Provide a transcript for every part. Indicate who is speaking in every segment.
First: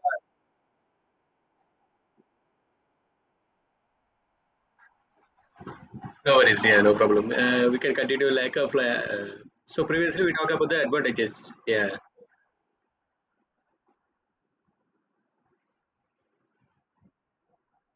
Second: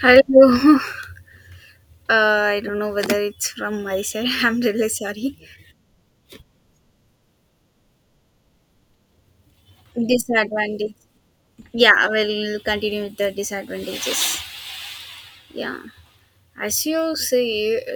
Speaker 1: Hello. I don't know whether it's from my side. I'm really sorry.
Speaker 2: No worries, yeah, no problem. We can continue like a fly. So previously we talked about the
Speaker 1: Disadvantage.
Speaker 2: advantages. Yeah,
Speaker 1: Yeah, we'll continue with the disadvantages. Yeah. As you say,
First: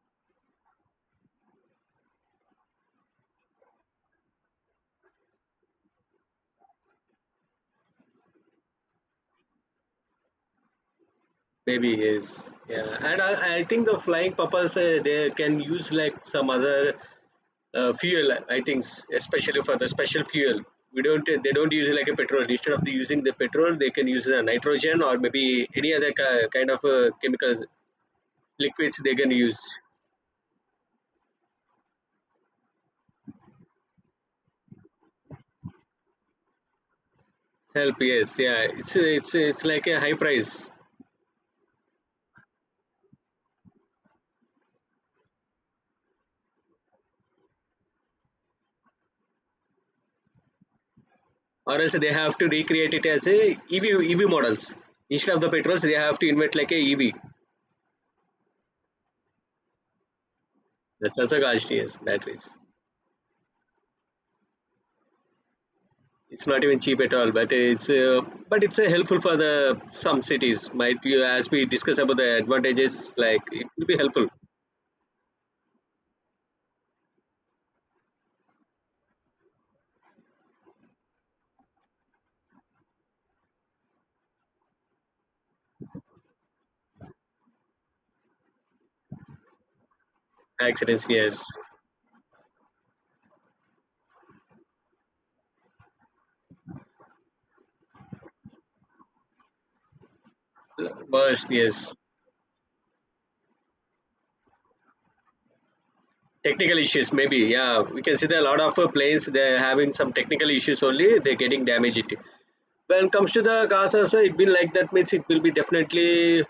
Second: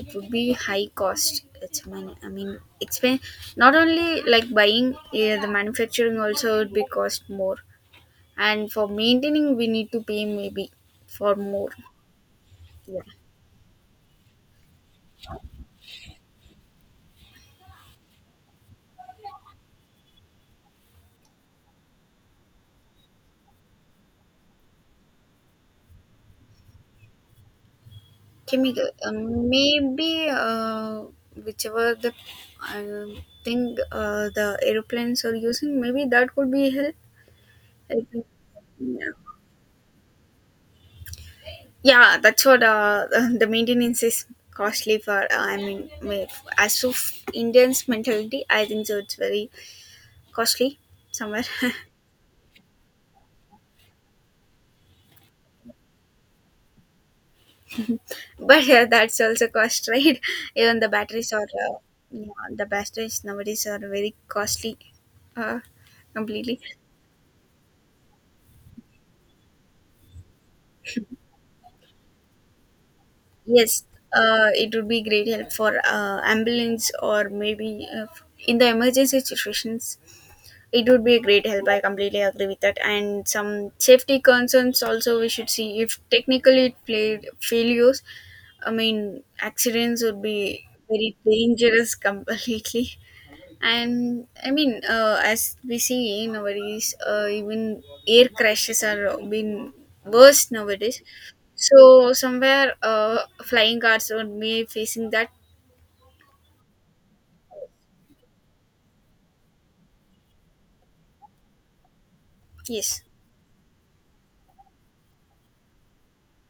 Speaker 1: it would be high cost. It's money. Not only like buying, yeah, the manufacturing also would be cost more. And for maintaining, we need to pay maybe for more.
Speaker 2: maybe is. Yeah,
Speaker 1: Yeah.
Speaker 2: and I think the flying purpose they can use like some other fuel. I think especially for the special fuel, we don't they don't use like a petrol. Instead of the using the petrol, they can use the nitrogen or maybe any other kind of chemicals
Speaker 1: Chemical,
Speaker 2: liquids they can use.
Speaker 1: maybe whichever the uh, thing the aeroplanes are using, maybe that could be help.
Speaker 2: Help,
Speaker 1: I think,
Speaker 2: yes, yeah. It's
Speaker 1: yeah.
Speaker 2: it's it's like a high price.
Speaker 1: Yeah, that's what the maintenance is costly for. As of Indians' mentality, I think so. It's very costly somewhere,
Speaker 2: Or else they have to recreate it as a EV EV models. Instead of the petrols, they have to invent like a EV.
Speaker 1: but yeah, that's also cost, right? Even the
Speaker 2: That's
Speaker 1: batteries
Speaker 2: also
Speaker 1: are,
Speaker 2: costly, yes,
Speaker 1: yeah,
Speaker 2: batteries.
Speaker 1: the batteries nowadays are very costly, uh,
Speaker 2: It's
Speaker 1: completely.
Speaker 2: not even cheap at all, but it's helpful for the some cities. Might be, as we discuss about the advantages, like it
Speaker 1: Yes,
Speaker 2: will be helpful.
Speaker 1: it would be great help for ambulance or maybe in the emergency situations. It would be a great help. I completely agree with that. And some safety concerns also we should see if technically it played failures. I mean, accidents would be
Speaker 2: Accidents,
Speaker 1: very
Speaker 2: yes.
Speaker 1: dangerous completely. And as we see nowadays even air crashes are been worse nowadays,
Speaker 2: Worst, yes.
Speaker 1: so somewhere flying cars would be facing that.
Speaker 2: Technical issues, maybe. Yeah, we can see that a lot of planes they're having some technical issues only. They're getting damaged.
Speaker 1: Yes.
Speaker 2: When it comes to the cars also, it will, like, that means it will be definitely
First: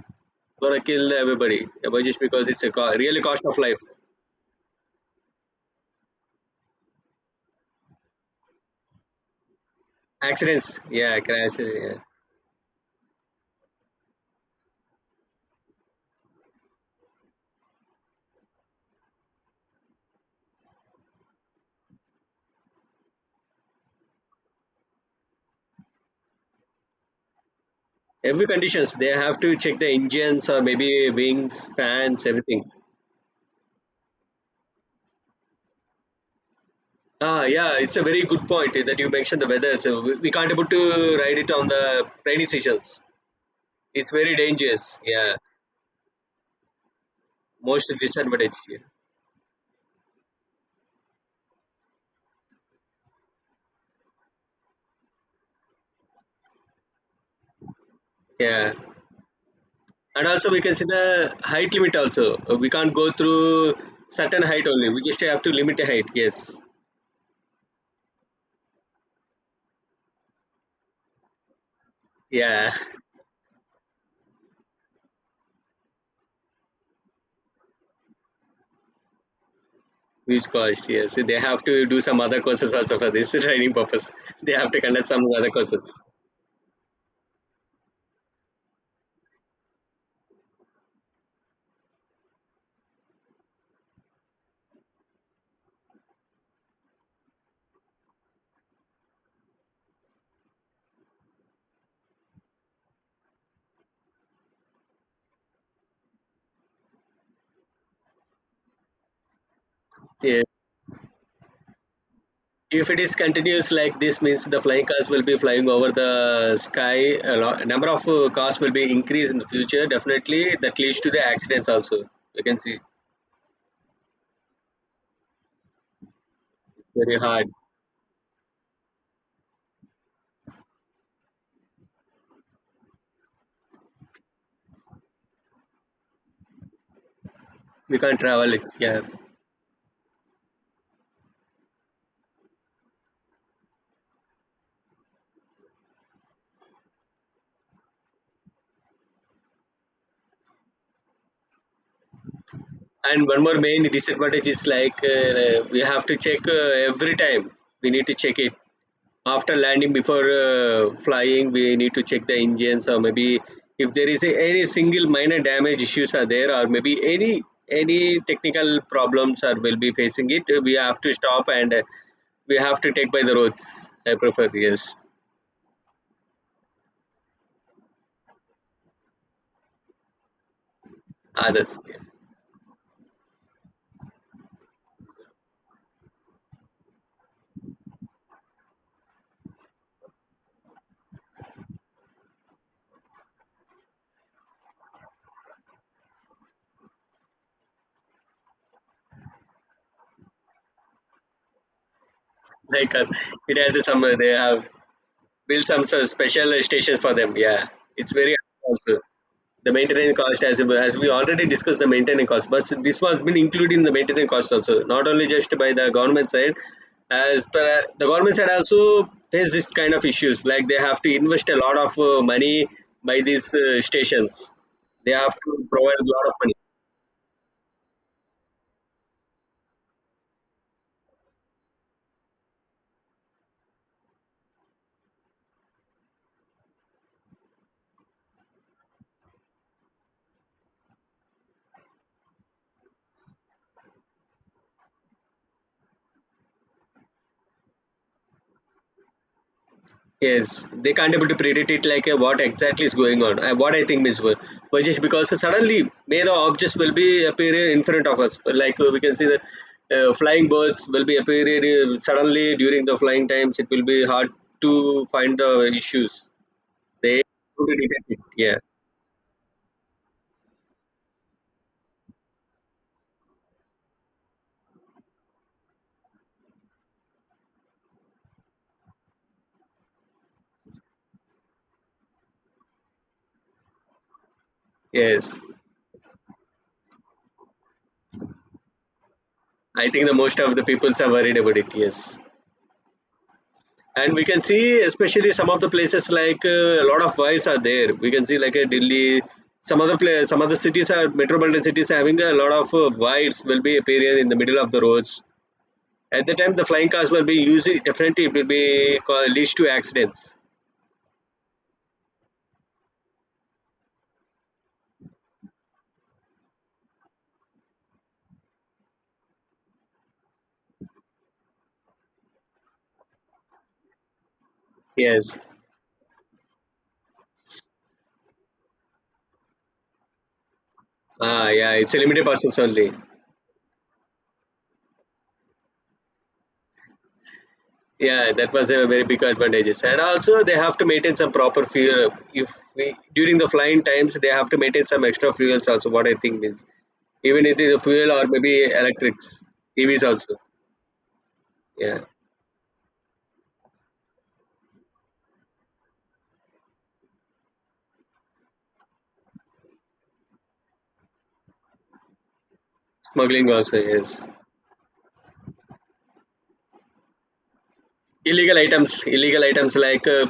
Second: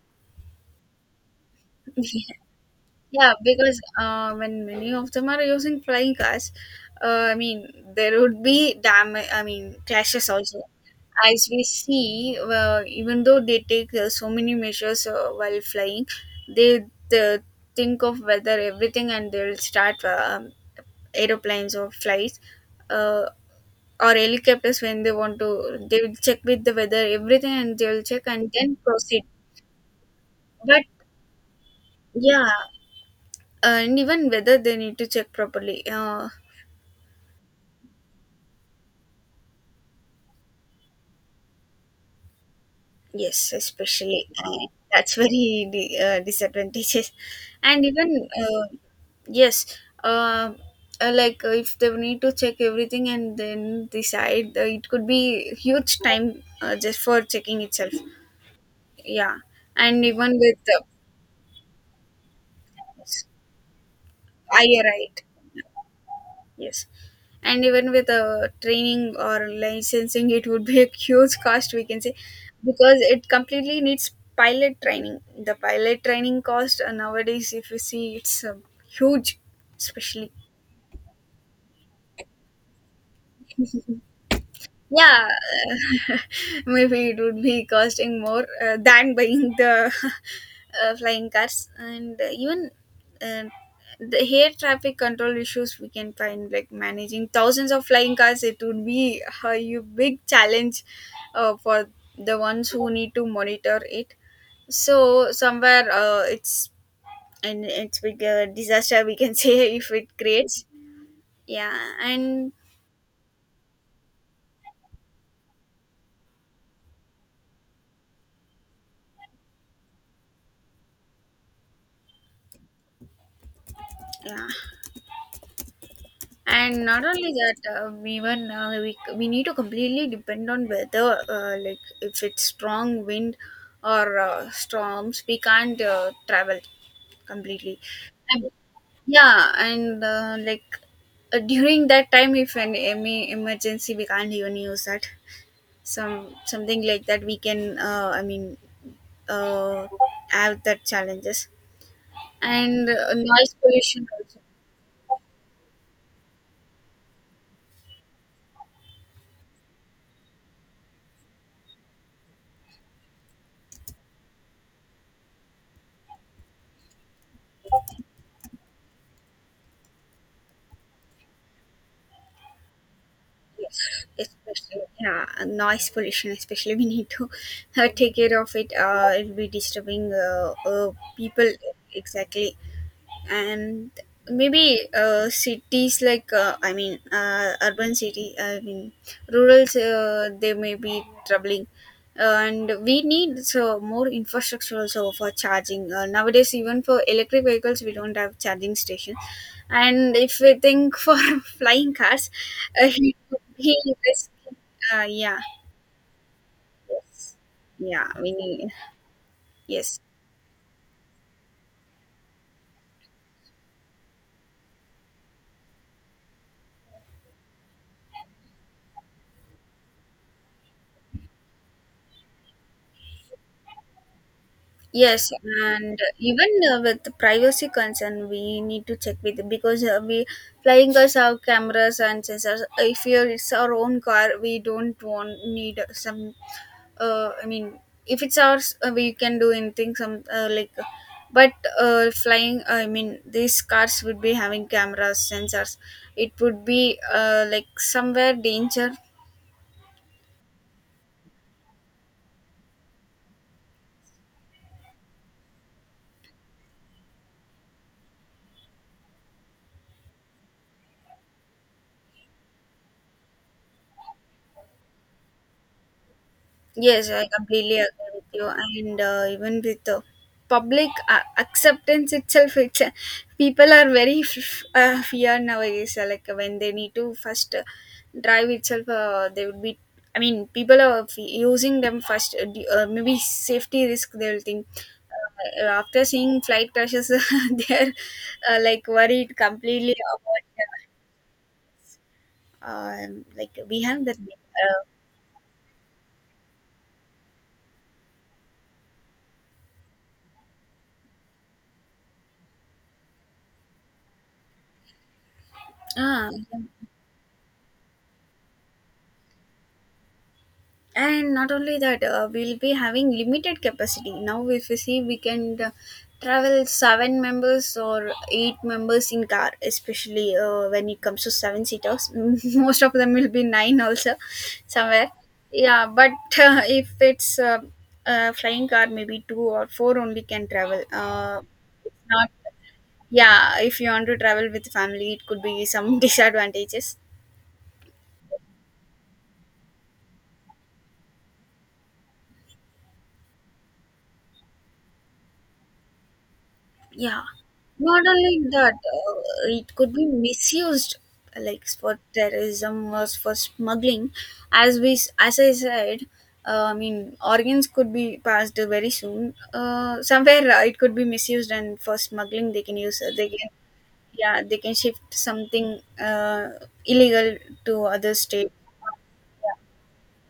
Speaker 2: gonna kill everybody. Yeah, but just because it's a really
Speaker 1: Yeah,
Speaker 2: cost of life.
Speaker 1: because when many of them are using flying cars, uh, I mean, there would be damage, I mean, crashes also.
Speaker 2: Accidents, yeah,
Speaker 1: As
Speaker 2: crashes,
Speaker 1: we
Speaker 2: yeah.
Speaker 1: see, even though they take so many measures while flying, they, they think of weather, everything, and they'll start aeroplanes or flights uh, or helicopters when they want to. They will check with the weather, everything, and they'll check
Speaker 2: Every
Speaker 1: and then
Speaker 2: conditions they
Speaker 1: proceed.
Speaker 2: have to check the engines or
Speaker 1: But
Speaker 2: maybe wings, fans,
Speaker 1: yeah,
Speaker 2: everything.
Speaker 1: and even whether they need to check properly.
Speaker 2: Ah, yeah, it's a very good point that you mentioned the weather. So we can't able to ride it on the rainy seasons.
Speaker 1: Yes,
Speaker 2: It's
Speaker 1: especially
Speaker 2: very dangerous.
Speaker 1: that's
Speaker 2: Yeah,
Speaker 1: very disadvantages, and
Speaker 2: most
Speaker 1: even
Speaker 2: disadvantage. Yeah.
Speaker 1: yes, uh, like if they need to check everything and then decide, it could be huge time just for checking itself.
Speaker 2: Yeah.
Speaker 1: Yeah, and
Speaker 2: And
Speaker 1: even
Speaker 2: also
Speaker 1: with
Speaker 2: we can
Speaker 1: the,
Speaker 2: see the height limit also. We can't go through certain
Speaker 1: are
Speaker 2: height
Speaker 1: you
Speaker 2: only. We just
Speaker 1: right?
Speaker 2: have to limit the height. Yes.
Speaker 1: Yes. And even with training or licensing, it would be a huge cost, we can say,
Speaker 2: Yeah.
Speaker 1: because it completely needs pilot training. The pilot training cost nowadays, if you see, it's huge, especially.
Speaker 2: Which cost, yes. They have to do some other courses also for this training purpose. They have to conduct some
Speaker 1: Yeah,
Speaker 2: other courses.
Speaker 1: maybe it would be costing more than buying the flying cars, and even uh, the air traffic control issues we can find, like managing thousands of flying cars, it would be a big challenge for the ones who need to monitor it, so somewhere it's and it's big disaster we can say if it
Speaker 2: Yeah.
Speaker 1: creates. Yeah. And
Speaker 2: If it is continuous like this, means the flying cars will be flying over the sky. A lot, number of cars will be increased in the future. Definitely, that leads to the accidents also. You can see it's
Speaker 1: yeah, and not
Speaker 2: very
Speaker 1: only
Speaker 2: hard.
Speaker 1: that, even we need to completely depend on weather. Like if it's strong wind or storms, we can't travel completely.
Speaker 2: We can't
Speaker 1: And,
Speaker 2: travel it. Yeah.
Speaker 1: yeah, and like during that time, if an any emergency, we can't even use that. Some something like that, we can. Uh, have that challenges and
Speaker 2: And one
Speaker 1: noise
Speaker 2: more main
Speaker 1: pollution also.
Speaker 2: disadvantage is like we have to check every time. We need to check it after landing. Before flying we need to check the engines, or maybe if there is a, any single minor damage issues are there, or maybe any technical problems are will be facing it, we have to stop and we have to take by the
Speaker 1: Yes,
Speaker 2: roads. I prefer,
Speaker 1: especially
Speaker 2: yes,
Speaker 1: yeah, and noise pollution. Especially we need to take care of it. It'll be disturbing people.
Speaker 2: others.
Speaker 1: Exactly, and maybe cities like urban city, rural, they may be troubling. And we need so more infrastructure also for charging, nowadays even for electric vehicles we don't have charging station, and if we think for flying cars. uh,
Speaker 2: Like
Speaker 1: he,
Speaker 2: it has
Speaker 1: he
Speaker 2: a some they
Speaker 1: this,
Speaker 2: have
Speaker 1: yeah.
Speaker 2: built some sort of special stations for them.
Speaker 1: Yes.
Speaker 2: Yeah,
Speaker 1: Yeah,
Speaker 2: it's
Speaker 1: we
Speaker 2: very
Speaker 1: need.
Speaker 2: also the
Speaker 1: Yes.
Speaker 2: maintenance cost. As we already discussed, the maintenance cost, but this was been included in the maintenance cost also, not only just by the government side. As per the government side also face this kind of issues, like they have to invest a lot of money by these stations. They
Speaker 1: Yes,
Speaker 2: have to
Speaker 1: and
Speaker 2: provide a lot of
Speaker 1: even
Speaker 2: money.
Speaker 1: with the privacy concern, we need to check with, because we flying cars have cameras and sensors. If you're, it's our own car, we don't want need some. Uh, I mean, if it's ours, we can do anything. Some like, but flying. I mean, these cars would be having cameras, sensors. It would be like somewhere danger.
Speaker 2: Yes, they can't able to predict it, like what exactly is going on. What I think is, well, well, just because suddenly may the objects will be appearing in front of us. Like we can see the flying birds will be appearing suddenly during the flying times. It will be hard to find the issues.
Speaker 1: Yes,
Speaker 2: They
Speaker 1: I
Speaker 2: able to
Speaker 1: completely
Speaker 2: detect
Speaker 1: agree
Speaker 2: it.
Speaker 1: with you.
Speaker 2: Yeah.
Speaker 1: And even with the public acceptance itself, it's, people are very fear nowadays. Like when they need to first drive itself, they would be. I mean, people are using them first. Maybe safety risk they will think.
Speaker 2: Yes.
Speaker 1: After seeing flight crashes, they are like worried
Speaker 2: I
Speaker 1: completely
Speaker 2: think the most of the peoples are worried about it. Yes.
Speaker 1: about. Like we have
Speaker 2: And
Speaker 1: that.
Speaker 2: we can see, especially some of the places, like a lot of wives are there, we can see like a Delhi, some other place, some other cities are metropolitan cities having a lot of wives will be appearing in the middle of the roads at
Speaker 1: Uh, ah,
Speaker 2: the time the flying cars will be usually definitely it will be leads to accidents.
Speaker 1: and not only that, we'll be having limited capacity. Now if you see, we can travel seven members or eight members in car, especially when it comes to seven seaters. Most of them will be nine also somewhere.
Speaker 2: Yes.
Speaker 1: Yeah, but if it's a flying car, maybe two or four only can travel,
Speaker 2: Ah, yeah, it's
Speaker 1: it's
Speaker 2: a limited
Speaker 1: not.
Speaker 2: persons only.
Speaker 1: Yeah, if you want to travel with family it could be some disadvantages.
Speaker 2: Yeah, that was a very big advantages. And also they have to maintain some proper fuel. If we, during the flying times, they have to maintain some extra fuels also. What I think means,
Speaker 1: Yeah,
Speaker 2: even if it is a
Speaker 1: not
Speaker 2: fuel or
Speaker 1: only
Speaker 2: maybe
Speaker 1: that,
Speaker 2: electrics,
Speaker 1: it could
Speaker 2: EVs
Speaker 1: be
Speaker 2: also.
Speaker 1: misused, like for
Speaker 2: Yeah,
Speaker 1: terrorism or for smuggling. As we, as I said, organs could be passed very soon. Somewhere it could be misused, and for smuggling, they can use,
Speaker 2: smuggling also, yes.
Speaker 1: yeah, they can shift something illegal to other state,
Speaker 2: Illegal items, illegal items, like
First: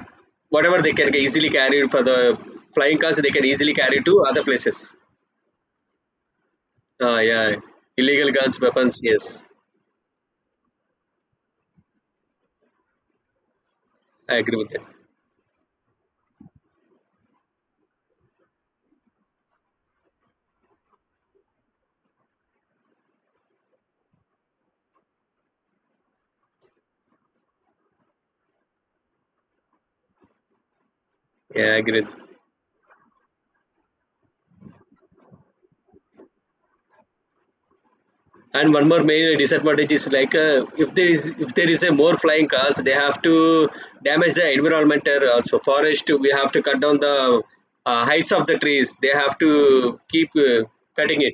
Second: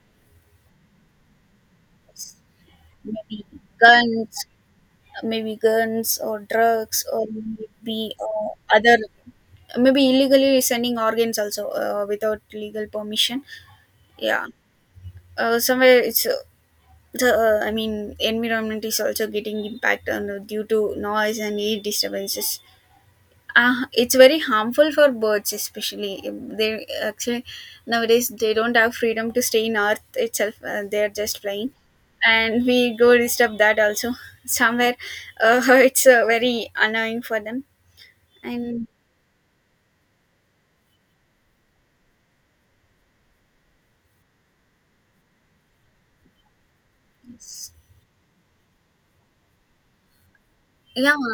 Speaker 2: whatever they can easily carry for the flying cars, they
Speaker 1: maybe
Speaker 2: can easily carry to
Speaker 1: guns,
Speaker 2: other places.
Speaker 1: maybe guns or drugs
Speaker 2: Ah,
Speaker 1: or
Speaker 2: yeah,
Speaker 1: maybe
Speaker 2: illegal guns,
Speaker 1: other,
Speaker 2: weapons. Yes,
Speaker 1: maybe illegally sending organs also without legal permission.
Speaker 2: I
Speaker 1: Yeah.
Speaker 2: agree with that.
Speaker 1: Somewhere it's the I mean environment is also getting impact on due to noise and air disturbances. It's very harmful for birds especially. They actually nowadays they don't have freedom to stay in earth itself, they're just
Speaker 2: Yeah,
Speaker 1: flying,
Speaker 2: I agree.
Speaker 1: and we go disturb that also somewhere. It's very annoying for them.
Speaker 2: And one
Speaker 1: And
Speaker 2: more main disadvantage is, like if there is, if there is a more flying cars, they have to damage the environment or also forest. We have to cut down the heights of the trees. They have to keep
Speaker 1: yeah,
Speaker 2: cutting it.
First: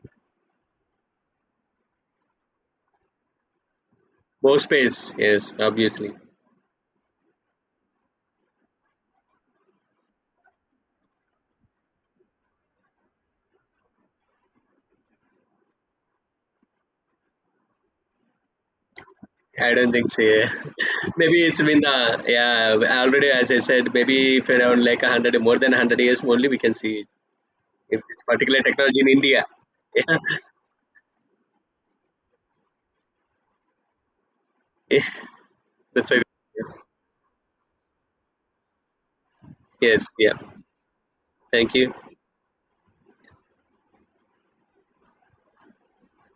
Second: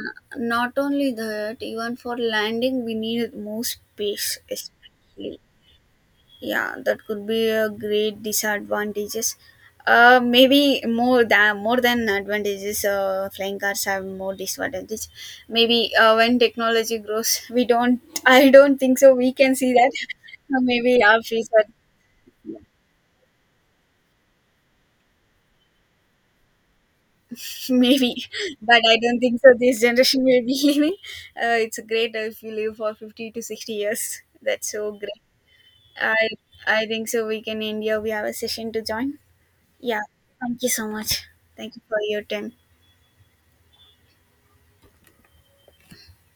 Speaker 1: not only that, even for landing we need more space,
Speaker 2: More space,
Speaker 1: especially.
Speaker 2: yes, obviously.
Speaker 1: Yeah, that could be a great disadvantages. Maybe more than advantages, flying cars have more disadvantages. Maybe when technology grows we don't, I don't think so we can
Speaker 2: I
Speaker 1: see
Speaker 2: don't
Speaker 1: that.
Speaker 2: think so. Yeah.
Speaker 1: Maybe our
Speaker 2: Maybe it's
Speaker 1: future.
Speaker 2: been the, yeah, already as I said. Maybe if around like 100, more than 100 years only, we can see it. If this
Speaker 1: Maybe,
Speaker 2: particular
Speaker 1: but I
Speaker 2: technology in
Speaker 1: don't think
Speaker 2: India,
Speaker 1: so this generation will be living. It's great if you live for 50 to 60 years, that's so great.
Speaker 2: that's it.
Speaker 1: i
Speaker 2: Yes,
Speaker 1: i think so we can end here, we have a session to join.
Speaker 2: yes,
Speaker 1: Yeah.
Speaker 2: yeah.
Speaker 1: Thank you so much.
Speaker 2: Thank
Speaker 1: Thank you
Speaker 2: you.
Speaker 1: for your time.